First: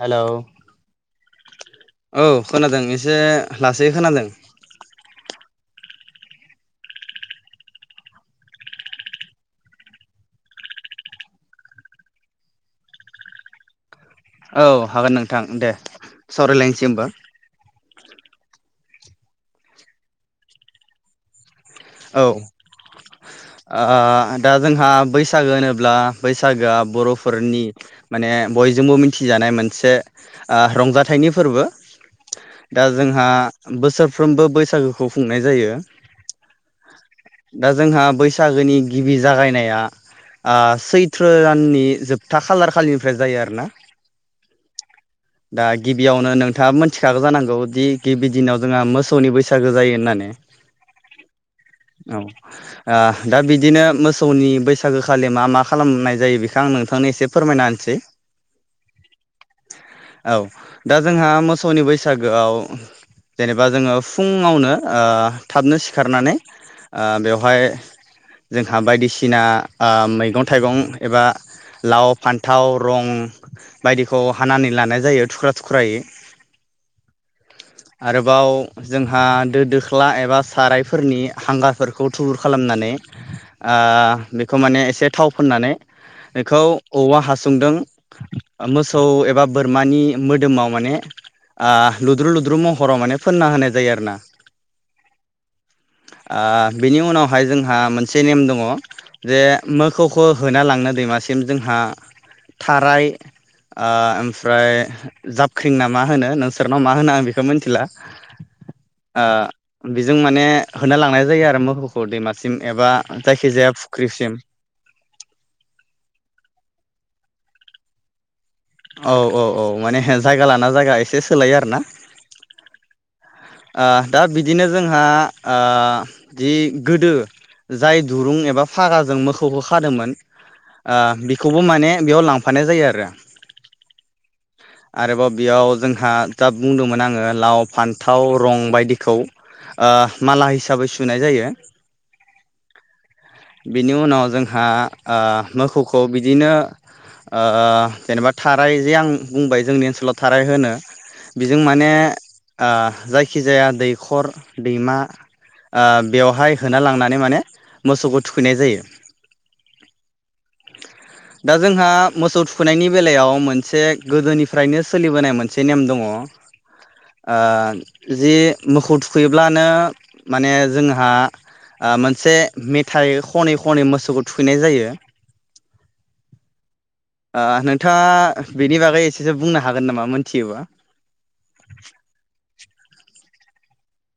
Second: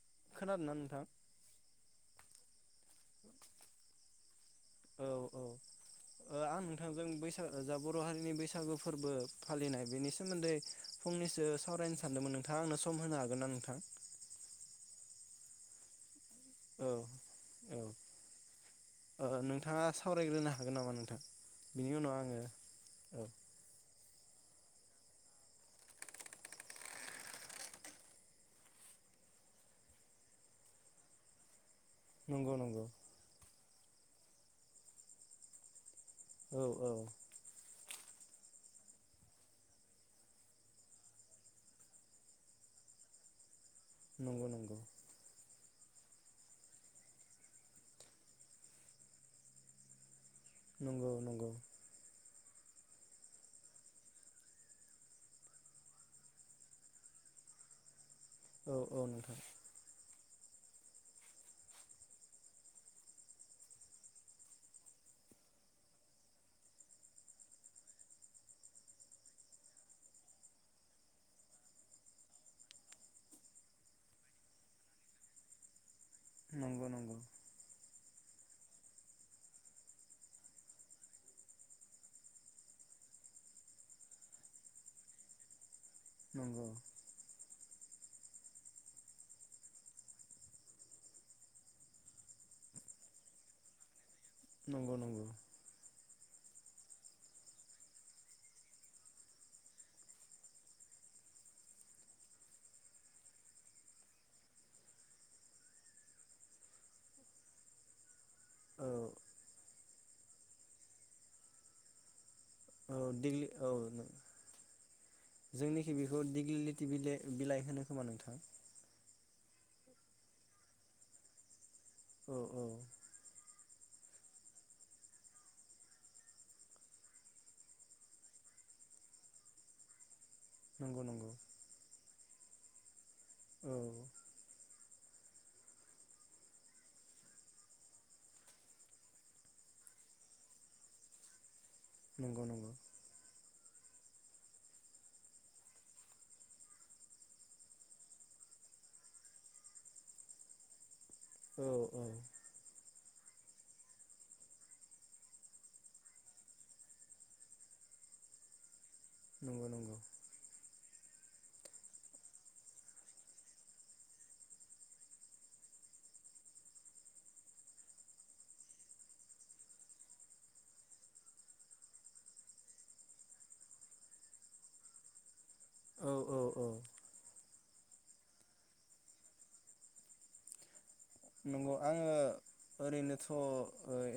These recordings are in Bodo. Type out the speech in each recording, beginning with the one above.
हेलौ खोनादोंना नोंथां? औ खोनादों एसे लासै खोनादों। औ औ ओ आं नोंथांजों बैसाग जा बर हारिनि बैसागु फोरबो फालिनाय बेनि सोमोन्दै फंनैसो सावरायनो सानदोंमोन नोंथाङा आंनो सम होनो हागोनना नोंथां? औ हागोन नोंथां दे। औ सावरायलायनोसै होमबा औ ओ नोंथाङा सावरायग्रोनो हागोन नामा नोंथां? बिनि उनाव औ आङो औ ओ दा जोंहा बैसागो होनोब्ला बैसागोआ बरफोरनि माने बयजोंबो मिथिजानाय मोनसे ओ रंजाथाइनि फोरबो। नंगौ नंगौ दा जोंहा बोसोरफ्रोमबो बैसागोखौ खुंनाय जायो। औ औ। दा जोंहा बैसागोनि गिबि जागायनाया आ सैथ्र दाननि जोबथा खालार खालिनिफ्राय जायो आरोना। नंगौ नंगौ। दा गिबियावनो नोंथाङा मोनथिखागौ जानांगौ दि गिबि दिनाव जोंहा मोसौनि बैसागो जायो होननानै। नंगौ नंगौ। औ आ दा बिदिनो मोसौनि बैसागो खालि मा मा खालामनाय जायो बेखौ आं नोंथांनो एसे फोरमायना होनोसै औ औ नोंथां औ दा जोंहा मोसौनि बैसागोआव जेनेबा जोङो फुङावनो आ थाबनो सिखारनानै आ बेवहाय जोंहा बायदिसिना आ मैगं थाइगं एबा लाव फान्थाव रं बायदिखौ हानानै लानाय जायो थुख्रा थुख्रायै। नंगौ नंगौ बाव जोंहा दो दोख्ला एबा सारायफोरनि हांगारफोरखौ थुबुर खालामनानै आ बेखौ माने एसे थाव फुननानै बेखौ नंगौ औवा हासुंदों मोसौ एबा बोरमानि मोदोमाव माने आ लुद्रु लुद्रु महराव माने फोनना होनाय जायो आरो ना नंगौ नंगौ आ बिनि उनावहाय जोंहा मोनसे नेम दङ जे मोखौखो होना लांनो दैमासिम जोंहा थाराय आ ओमफ्राय जाबख्रिंना मा होनो नोंसोरनाव मा होनो आं बेखौ मोनथिला औ आ बिजों माने होनो लांनाय जायो आरो मोखौखो दैमा औ दिग्लि औ जोंनिखि बेखौ दिग्लि लेटि बिलाय बिलाइ होनो खोमा नोंथां औ औ औ माने जायगा लाना जायगा एसे सोलायो आरो ना औ औ आ दा बिदिनो जोंहा आ जि गोदो जाय दुरुं एबा फागाजों मोखौखो खादोंमोन आ नंगौ नंगौ बेखौबो माने बेयाव लांफानाय जायो आरो औ आरोबाव बेयाव जोंहा दा बुंदोंमोन आङो लाव फान्थाव रं बायदिखौ ओ माला हिसाबै सुनाय जायो। नंगौ नंगौ बिनि उनाव जोंहा आ मोखौखौ बिदिनो ओ जेनेबा थाराय जे आं बुंबाय जोंनि ओनसोलाव थाराय होनो बेजों औ माने औ आ जायखिजाया दैखर दैमा आ बेवहाय होना लांनानै माने मोसौखौ थुखैनाय जायो। नंगौ नंगौ दा जोंहा मोसौ थुखैनायनि बेलायाव मोनसे गोदोनिफ्रायनो सोलिबोनाय मोनसे नेम दङ आ जि मोखौ थुखैब्लानो माने जोंहा आ मोनसे मेथाइ खनै खनै मोसौखौ थुखैनाय जायो। औ औ औ आ नों थाङा बिद नि बागै एसेसो बुंनो हागोन नामा मोनथियोबा? नंगौ आङो ओरैनो थ' ओ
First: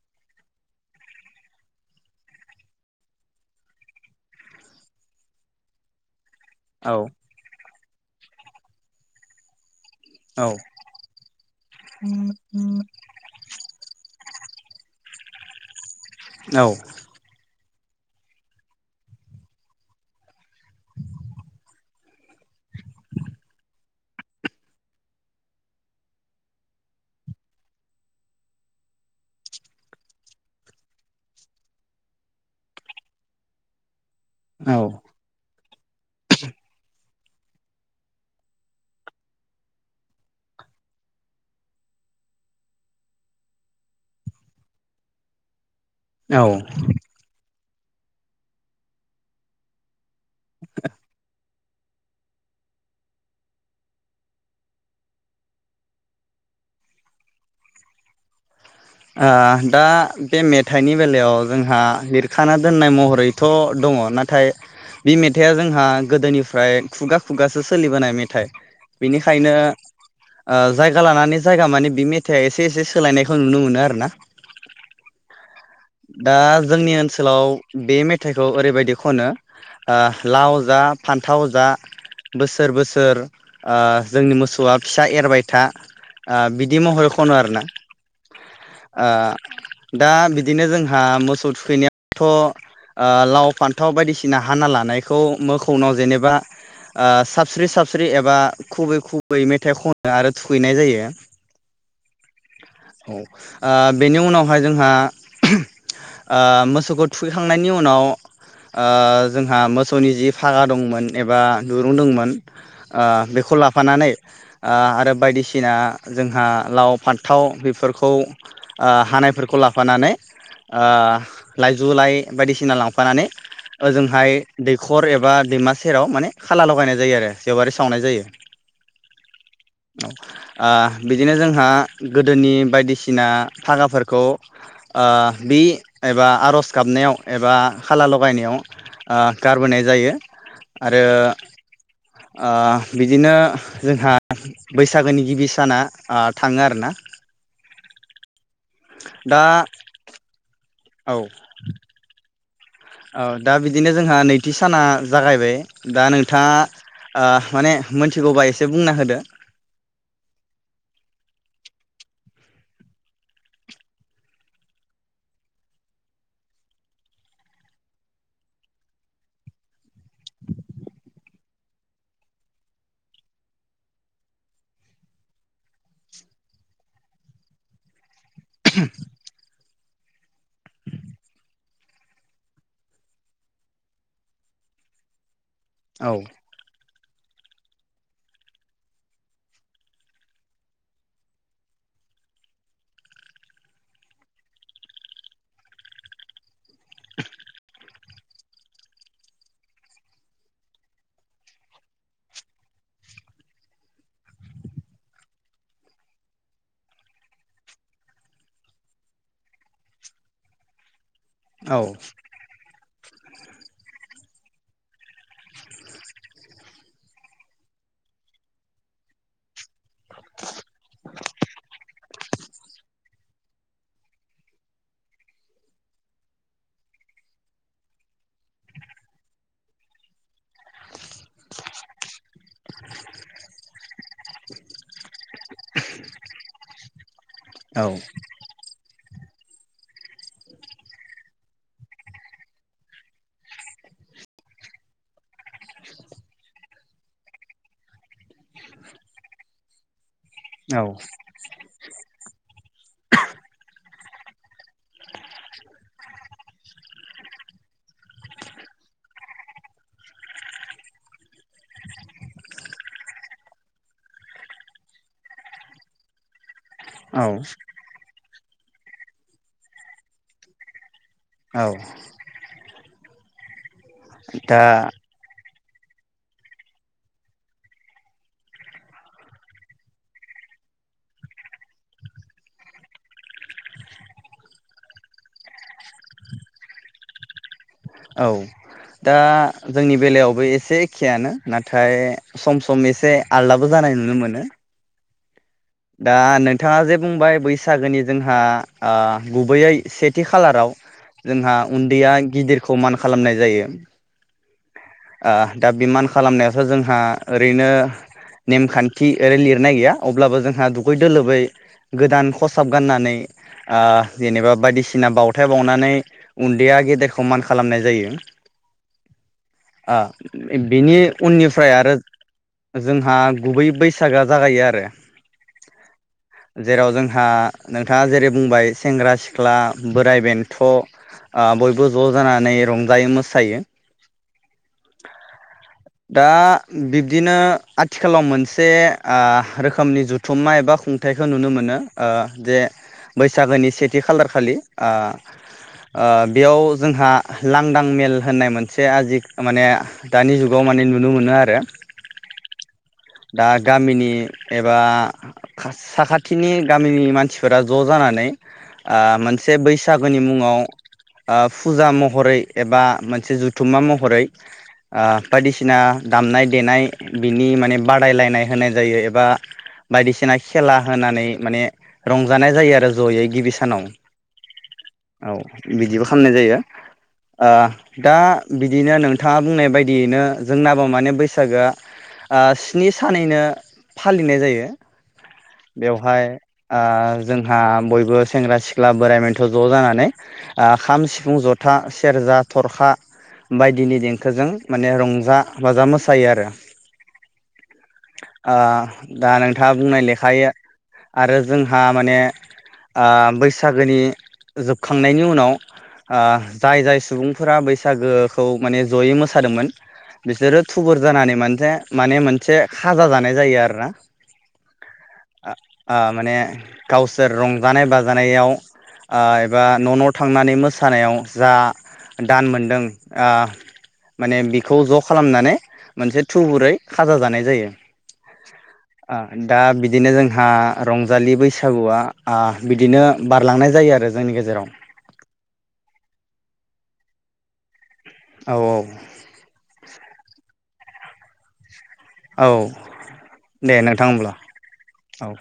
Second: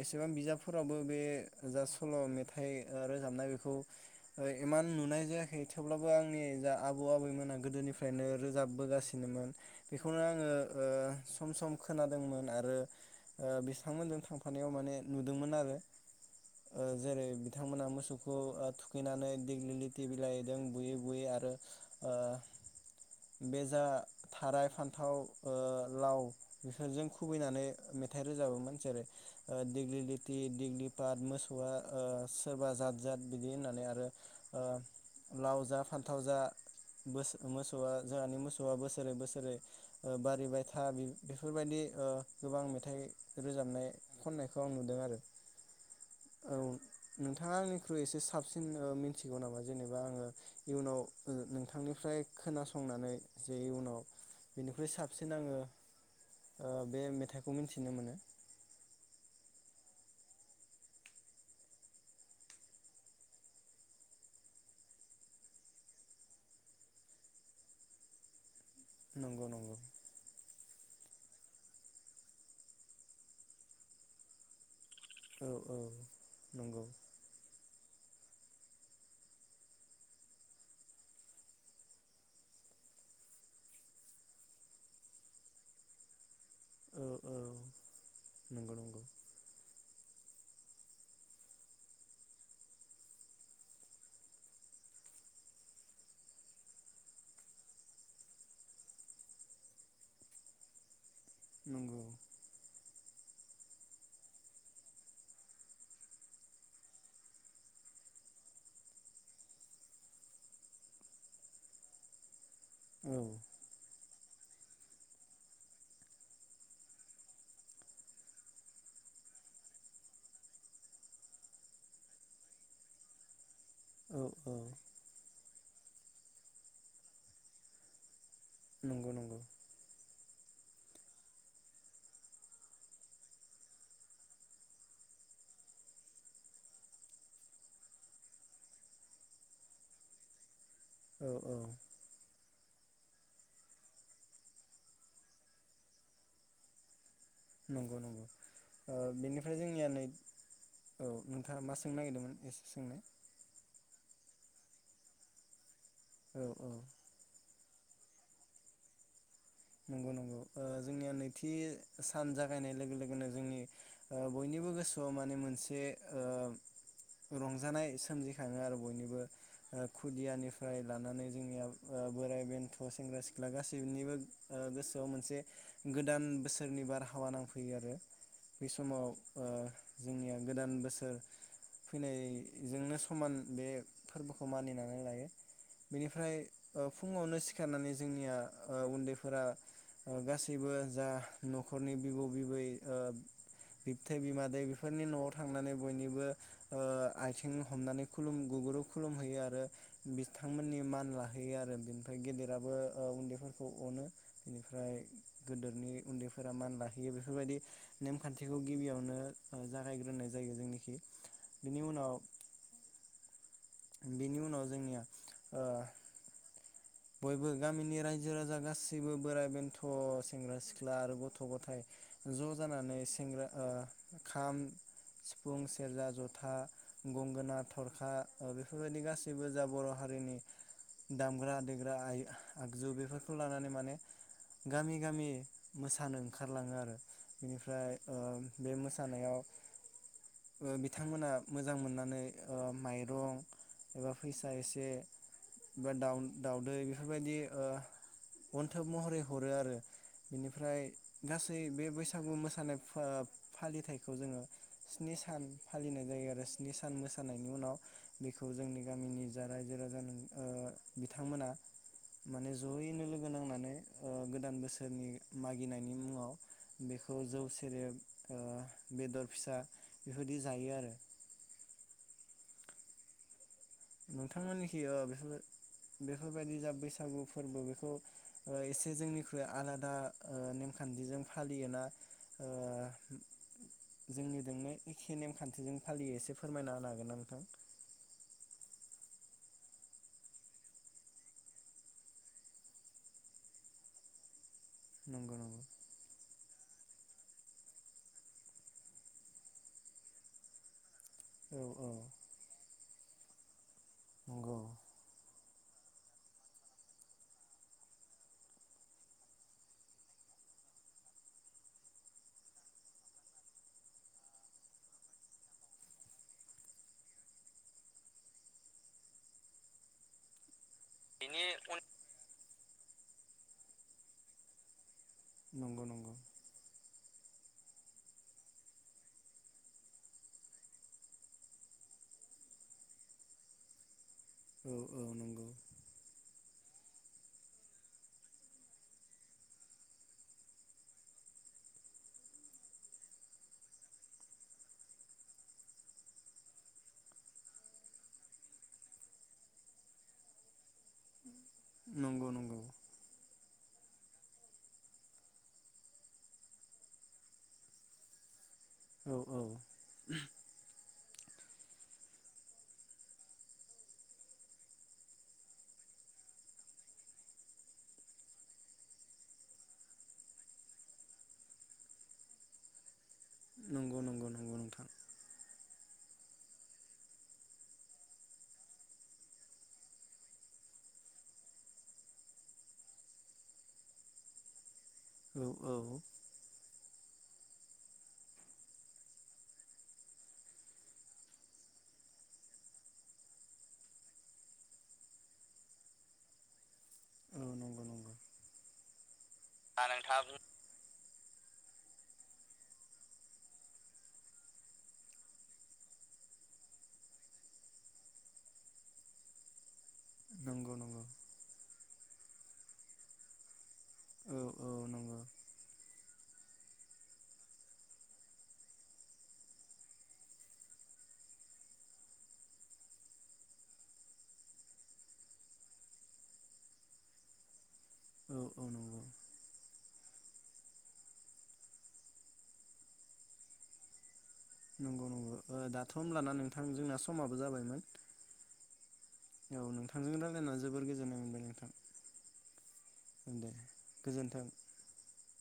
एसेबां बिजाबफोरावबो बे जा सल' मेथाइ ओ रोजाबनाय बेखौ ओ इमान नुनाय जायाखै थेवब्लाबो आं नि जा औ आबौ आबैमोना गोदोनिफ फ्रायनो रोजाबबोगासिनोमोन बेखौनो आङो औ ओ सम सम दोंमोन आरो ओ बिसा थांफानायाव माने नुदोंमोन आरो ओ जेरै थांमोनहा मोसौखौ ओ थुखैनानै देग्लिलिथि बिलाइदों बुयै बुयै आरो ओ बे जा थाराय, फान्थाव ओ लाव बेफोरजों खुबैनानै मेथाइ रोजाबोमोन जेरै ओ दिग्लि दिग्लि पाट मोसौआ ओ सोरबा जाद जाद बिदि होननानै आरो ओ आ औ लावजा फान्थाव जा बोस मोसौआ जोंहानि मोसौआ बोसोरै बोसोरै बारिबाय था बेफोरबायदि ओ गोबां मेथाइ रोजाबनाय खननायखौ आं नुदों आरो औ नोंथाङा आंनि ख्रुइ एसे साबसिन ओ मिथिगौ नामा जेनेबा आङो इयुनाव नो नों थांनिफ्राय खोनासंनानै जे इयुनाव बेनिख्रुइ साबसिन आङो ओ बे मेथाइखौ मिन्थिनो मोनो। आ दा बे मेथाइनि बेलायाव जोंहा लिरखाना दोननाय महरैथ' दङ नाथाय बे मेथाइआ जोंहा गोदोनिफ्राय खुगा खुगासो सोलिबोनाय मेथाइ। नंगौ बेनिखायनो नंगौ ओ जायगा लानानै जायगा माने बि मेथाइआ एसे एसे सोलायनायखौ नुनो मोनो। आरोना औ औ दा नंगौ जोंनि ओनसोलाव बे मेथाइखौ ओरैबायदि खनो आ लाव जा फान्थाव जा बोसोर बोसोर ओ जोंनि मोसौआ फिसा एरबाय था ओ बिदि औ महरै औ खनो आरोना नंगौ नंगौ ओ दा बिदिनो जोंहा मोसौ थुखैनायावथ' ओ लाव फान्थाव बायदिसिना हाना लानायखौ मोखौनाव जेनेबा साबस्रि साबस्रि एबा खुबै खुबै मेथाइ खनो आरो थुखैनाय जायो। नंगौ। औ। ओ बेनि उनावहाय जोंहा ओ मोसौखौ थुखैखांनायनि उनाव जोंहा ओ मोसौनि जि फागा दंमोन एबा दुरुं दंमोन। ओ औ बेखौ लाफानानै। ओ आरो बायदिसिना जोंहा लाव फान्थाव बेफोरखौ खौ हानायफोरखौ लाफानानै ओ लाइजौ लाइ बायदिसिना लांफानानै औ ओजोंहाय औ दैखर एबा दैमा सेराव माने खाला लगायनाय जायो आरो जेवारि सावनाय जायो। नंगौ नंगौ। औ ओ बिदिनो जोंहा गोदोनि बायदिसिना बायदिसिना फागाफोरखौ ओ बि एबा आर'ज गाबनायाव एबा खाला लगायनायाव ओ गारबोनाय जायो। आरो औ औ ओ बिदिनो जोंहा बैसागोनि गिबि साना ओ थाङो आरोना नंगौ नंगौ ओ दा बेनिफ्राय जोंनिया नै औ नोंथाङा मा सोंनो नागिरदोंमोन एसे सोंनाय औ दा बिदिनो जोंहा नै नैथि साना जागायबाय। दा औ नोंथाङा औ ओ माने मिथिगौबा एसे बुंना होदो। नंगौ नंगौ ओ जोंनिया नैथि सान जागायनाय लोगो लोगोनो जोंनि ओ बयनिबो गोसोआव माने मोनसे रंजानाय सोमजिखाङो आरो बयनिबो खुदियानिफ्राय लानानै जोंनिया बोराइ बेन्थ' सेंग्रा सिख्ला गासैनिबो। गोसोआव मोनसे गोदान बोसोरनि बारहावा नांफैयो आरो। बे समआव ओं। जोंनिया गोदान बोसोर फैनाय औ बेनिफ्राय ओ फुङावनो सिखारनानै जोंनिया उन्दै फोर गासैबो जा न'खरनि बिबौ बिबै बिबथै बिमादै बेफोरनि न'आव थांनानै बयनिबो। ओ आथिं हमनानै। खुलुम गुगुरु खुलुमहैयो आरो बिथांमोननि मान लाहैयो आरो बिनिफ्राय गेदेराबो उन्दैफोरखौ अनो। बेनिफ्राय गिदिरनि उन्दैफोरा मान लाहैयो बेफोर बायदि नेमखान्थिखौ गिबियावनो जागायग्रोनाय जायो जोंनिखै। औ बेनि उनाव। बेनि उनाव जोंनिया बयबो गामिनि रायजो राजा गाससिबो बोराय बेन्थ' थ' सेंग्रा सिख्ला आरो गथ' गथाय। ज' जानानै ओ सेंग्रा खाम सिफुं सेरजा जथा गंगोना थरखा बेफोरबायदि गासैबो जा बर' हारिनि दामग्रा दे आइ आगजु बेफोरखौ लानानै माने गामि गामि मोसानो ओंखारलाङो आरो औ बेनिफ्राय ओ बे मोसा मोसानायाव ओ बिथांमोना मोजां मोननानै ओ माइरं एबा फैसा एसे एबा दाउ दाउदै बेफोरबायदि ओ अन्थोब महरै हरो आरो बेनिफ्राय गासै बे बैसाग बैसागु मोसानाय फा फालिथायखौ जोङो स्नि सान फालिनाय जायो आरो स्नि सान मोसानायनि उनाव बेखौ जोंनि गामिनि जा रायजो राजा नों ओ बिथांमोना माने जयैनो लोगो नांनानै ओ गोदान बोसोरनि मागिनायनि मुङाव बेखौ औ जौ सेरेब ओ बेदर फिसा बेफोरदि जायो आरो औ नोंथांमोनखि दा ओ बेफोर बेफोरबायदि जा बैसागु फोरबो बेखौ ओ एसे जोंनिख्रुइ आलादा ओ नेमखान्थिजों फालियो ना ओ जोंनिजोंनो एखे नेमखान्थिजों फालियो एसे फोरमायना हागोन ना नोंथां औ दा जोंनि बेलायावबो एसे एखेयानो नाथाय सम सम एसे आलदाबो जानाय नुनो मोनो नंगौ दा नोंथाङा जे बुंबाय बैसागोनि जोंहा ओ गुबैयै सेथि खालाराव औ जोंहा औ उन्दैया गिदिरखौ मान खालामनाय जायो नंगौ। ओ दा बे मान खालामनायावथ' जोंहा ओरैनो ओ नेमखान्थि ओरै लिरनाय गैया अब्लाबो जोंहा दुगै दोलोबै गोदान खसाब गाननानै ओ जेनेबा बायदिसिना बावथाय बावनानै उन्दैया गेदेरखौ मान खालामनाय जायो आ बिनि बेनि उननिफ्राय उन आरो जोंहा गुबै बैसागोआ जागायो आरो नंगौ-नंगौ। जेराव जोंहा नोंथाङा जेरै बुंबाय सेंग्रा सिख्ला बोराइ बेन्थ' ओ बयबो ज' जानानै रंजायो मोसायो। औ-औ नंगौ। दा बिब्दिनो आथिखालाव मोनसे ओ रोखोमनि जुथुमा एबा खुंथायखौ नुनो मोनो ओ जे बैसागोनि सेथि खालार खालि ओ-ओ बेयाव जोंहा लांदां मेल होननाय मोनसे आजि माने दानि जुग खौ माने नुनो मोनो आर नंगौ-नंगौ। दा गामिनि एबा साखाथिनि गामिनि मानसिफोरा ज' जानानै ओ औ औ मोनसे बैसागोनि मुङाव ओ फुजा महरै एबा मोनसे जुथुमा महरै ओ बायदिसिना दामनाय देनाय बिनि माने बादायलायनाय होनाय जायो एबा बायदिसिना खेला होनानै माने रंजानाय जायो आरो जयै गिबि सानाव नंगौ-नंगौ-नंगौ नोंथां। औ बिदिबो खामनाय जायो ओ दा बिदिनो नोंथाङा बुंनाय बाय दियैनो जोंनाबो माने बैसागोआ ओ स्नि सानैनो फालिनाय जायो। औ-औ आ जोंहा बयबो सेंग्रा सिख्ला बोराइ बेन्थ' ज' जानानै ओ खाम सिफुं जथा सेरजा थरखा बायदिनि देंखोजों माने रंजा बाजा मोसायो आरो, औ नंगौ नंगौ। ओ दा नोंथाङा दा बुंनाय बुं लेखायो आरो जोंहा माने ओ बैसागोनि जोबखांनायनि उनाव ओ जाय-जाय सुबुंफोरा बैसागोखौ माने जयै मोस मोसादोंमोन बिसोरो नंगौ थुबुर नंगौ जानानै मानथे माने मोनसे खाजा जानाय जायो आरो औ औ नंगौ ओ माने गावसोर रंगानाय बाजानायाव ओ एबा न'-न' थांनानै मोसानायाव जा दान मोनदों ओ माने बिखौ ज' खालामनानै मोनसे थुबुरै खाजा जानाय जायो। औ औ नंगौ ओ दा बिद बिदिनो जोंहा रंजालि बैसागुआ ओ बिदिनो बारलांनाय जायो आरो। जोंनि गेजेराव नंगौ-नंगौ ओ दा। थ होनब्लाना नोंथां जोंना समाबो जाबायमोन। औ औ नोंथां जों रालायना जोबोर गोजोननाय मोनबाय नोंथां। औ दे नोंथां होनब्ला गोजोन्थों। औ।